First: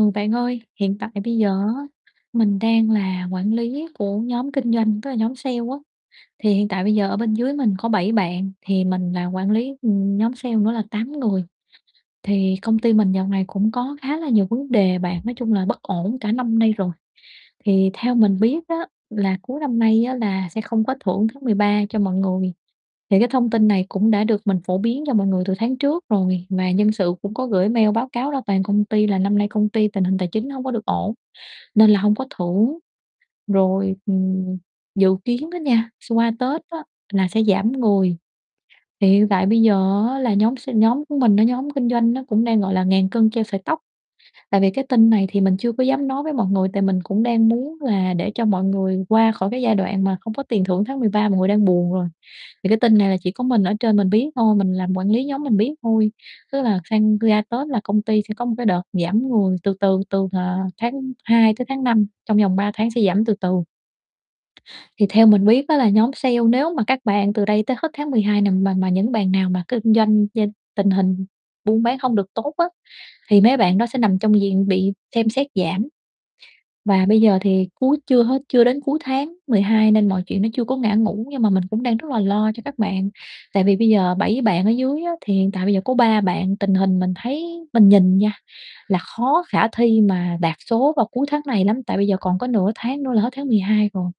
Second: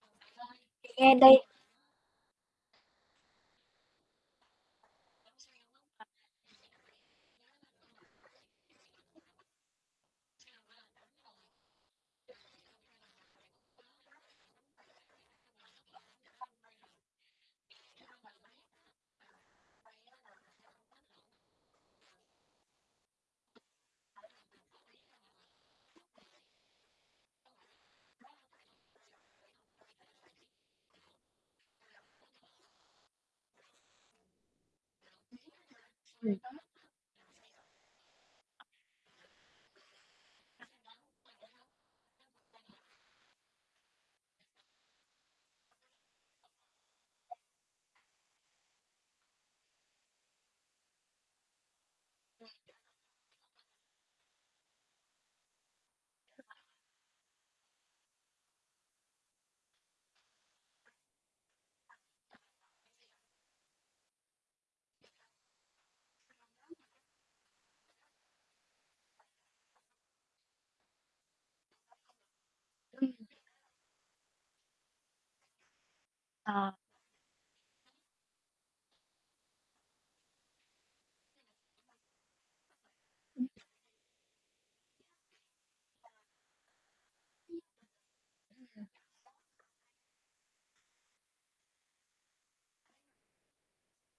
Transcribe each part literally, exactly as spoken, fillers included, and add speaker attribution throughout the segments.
Speaker 1: Bạn
Speaker 2: bạn ơi,
Speaker 1: ơi,
Speaker 2: hiện tại
Speaker 1: mình nghe
Speaker 2: bây
Speaker 1: đây.
Speaker 2: giờ á, mình đang là quản lý của nhóm kinh doanh, tức là nhóm sale á. Thì hiện tại bây giờ ở bên dưới mình có bảy bạn, thì mình làm quản lý, ừm, nhóm sale nữa là tám người. Thì công ty mình dạo này cũng có khá là nhiều vấn đề bạn, nói chung là bất ổn cả năm nay rồi. Thì theo mình biết á là cuối năm nay á là sẽ không có thưởng tháng mười ba cho mọi người. Thì cái thông tin này cũng đã được mình phổ biến cho mọi người từ tháng trước rồi, mà nhân sự cũng có gửi mail báo cáo ra toàn công ty là năm nay công ty tình hình tài chính hông có được ổn, nên là hông có thưởng. Rồi, ừm, dự kiến đó nha, s qua Tết
Speaker 1: [unintelligible]
Speaker 2: á là sẽ giảm người, thì hiện tại bây giờ á là nhóm s nhóm của mình nó nhóm kinh doanh nó cũng đang, gọi là, ngàn cân treo sợi tóc. Tại vì cái tin này thì mình chưa có dám nói với mọi người, tại mình cũng đang muốn là để cho mọi người qua khỏi cái giai đoạn mà không có tiền thưởng tháng mười ba mọi người đang buồn rồi. Thì cái tin này là chỉ có mình ở trên mình biết thôi, mình làm quản lý nhóm mình biết thôi. Tức là sang ra Tết là công ty sẽ có một cái đợt giảm người từ từ từ, ờ, tháng hai tới tháng năm, trong vòng ba tháng sẽ giảm từ từ. Thì theo mình biết á là nhóm sale, nếu mà các bạn từ đây tới hết tháng mười hai này mà mà những bạn nào mà kinh doanh danh tình hình buôn bán hông được tốt á,
Speaker 1: Ừm.
Speaker 2: thì mấy bạn đó sẽ nằm trong diện bị xem xét giảm.
Speaker 1: Ờ.
Speaker 2: Và bây giờ thì cuối chưa hết chưa đến cuối tháng mười hai nên mọi chuyện nó chưa có ngã ngũ. Nhưng mà mình cũng đang rất là lo cho các bạn,
Speaker 1: Ừm.
Speaker 2: tại vì bây giờ bảy bạn ở dưới á thì hiện tại bây giờ có ba bạn tình hình mình thấy mình nhìn nha, là khó khả thi mà đạt số vào cuối tháng này lắm. Tại bây giờ còn có nửa tháng nữa là hết tháng mười hai rồi,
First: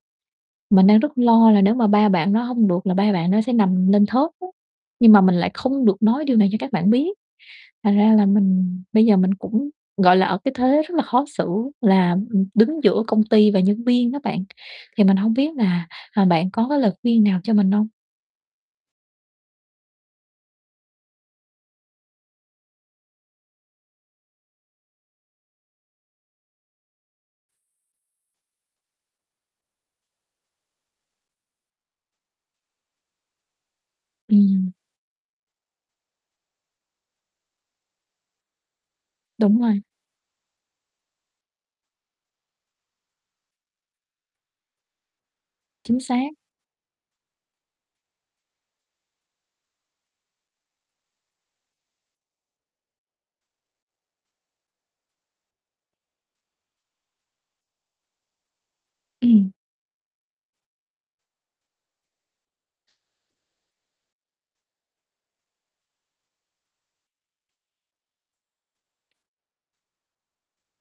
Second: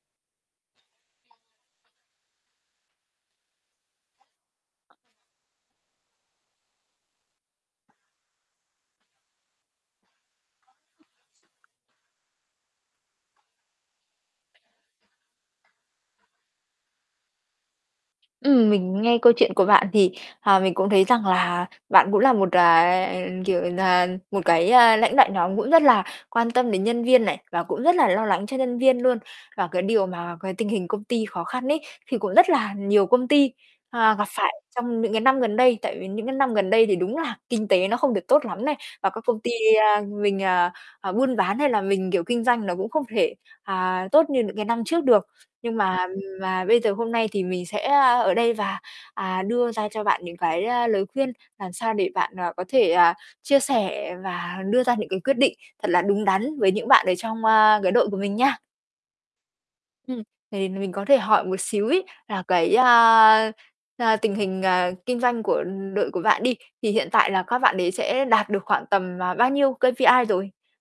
Speaker 2: mình đang rất lo là nếu mà ba bạn đó hông được là ba bạn đó sẽ nằm lên thớt á. Nhưng mà mình lại không được nói điều này cho các bạn biết, thành ra là mình bây giờ mình cũng, gọi là, ở cái thế rất là khó xử là, ừm, đứng giữa công ty và nhân viên đó bạn. Thì mình hông biết là, ờ, bạn có cái lời khuyên nào cho mình hông?
Speaker 1: Ừm, mình nghe câu chuyện của bạn thì, ờ, mình cũng thấy rằng là bạn cũng là một, à, kiểu nà, một cái, a, lãnh đạo nhóm cũng rất là quan tâm đến nhân viên này và cũng rất là lo lắng cho nhân viên luôn. Và cái điều mà cái tình hình công ty khó khăn ấy, thì cũng rất là nhiều công ty, à, gặp phải
Speaker 2: Ừm.
Speaker 1: trong những cái năm gần đây. Tại vì những cái năm gần đây thì đúng là kinh tế nó không được tốt lắm này, và các công ty
Speaker 2: Đúng rồi.
Speaker 1: a, mình, à, à, buôn bán hay là mình, kiểu, kinh doanh nó cũng không thể, à, tốt như những cái năm trước được. Nhưng mà,
Speaker 2: Chính
Speaker 1: ừm,
Speaker 2: xác.
Speaker 1: mà bây giờ hôm nay thì mình sẽ, a, ở đây và, à, đưa ra cho bạn những cái, a, lời khuyên làm sao để bạn, à, có thể, à, chia sẻ và đưa ra những cái quyết định thật là đúng đắn với những bạn ở trong, a, cái đội của mình nha.
Speaker 2: Ừm.
Speaker 1: Ừm, thì mình có thể hỏi một xíu ấy là cái, a, a, tình hình, à, kinh doanh của, ừ, đội của bạn đi, thì hiện tại là các bạn đấy sẽ đạt được khoảng tầm, à, bao nhiêu K-P-I rồi?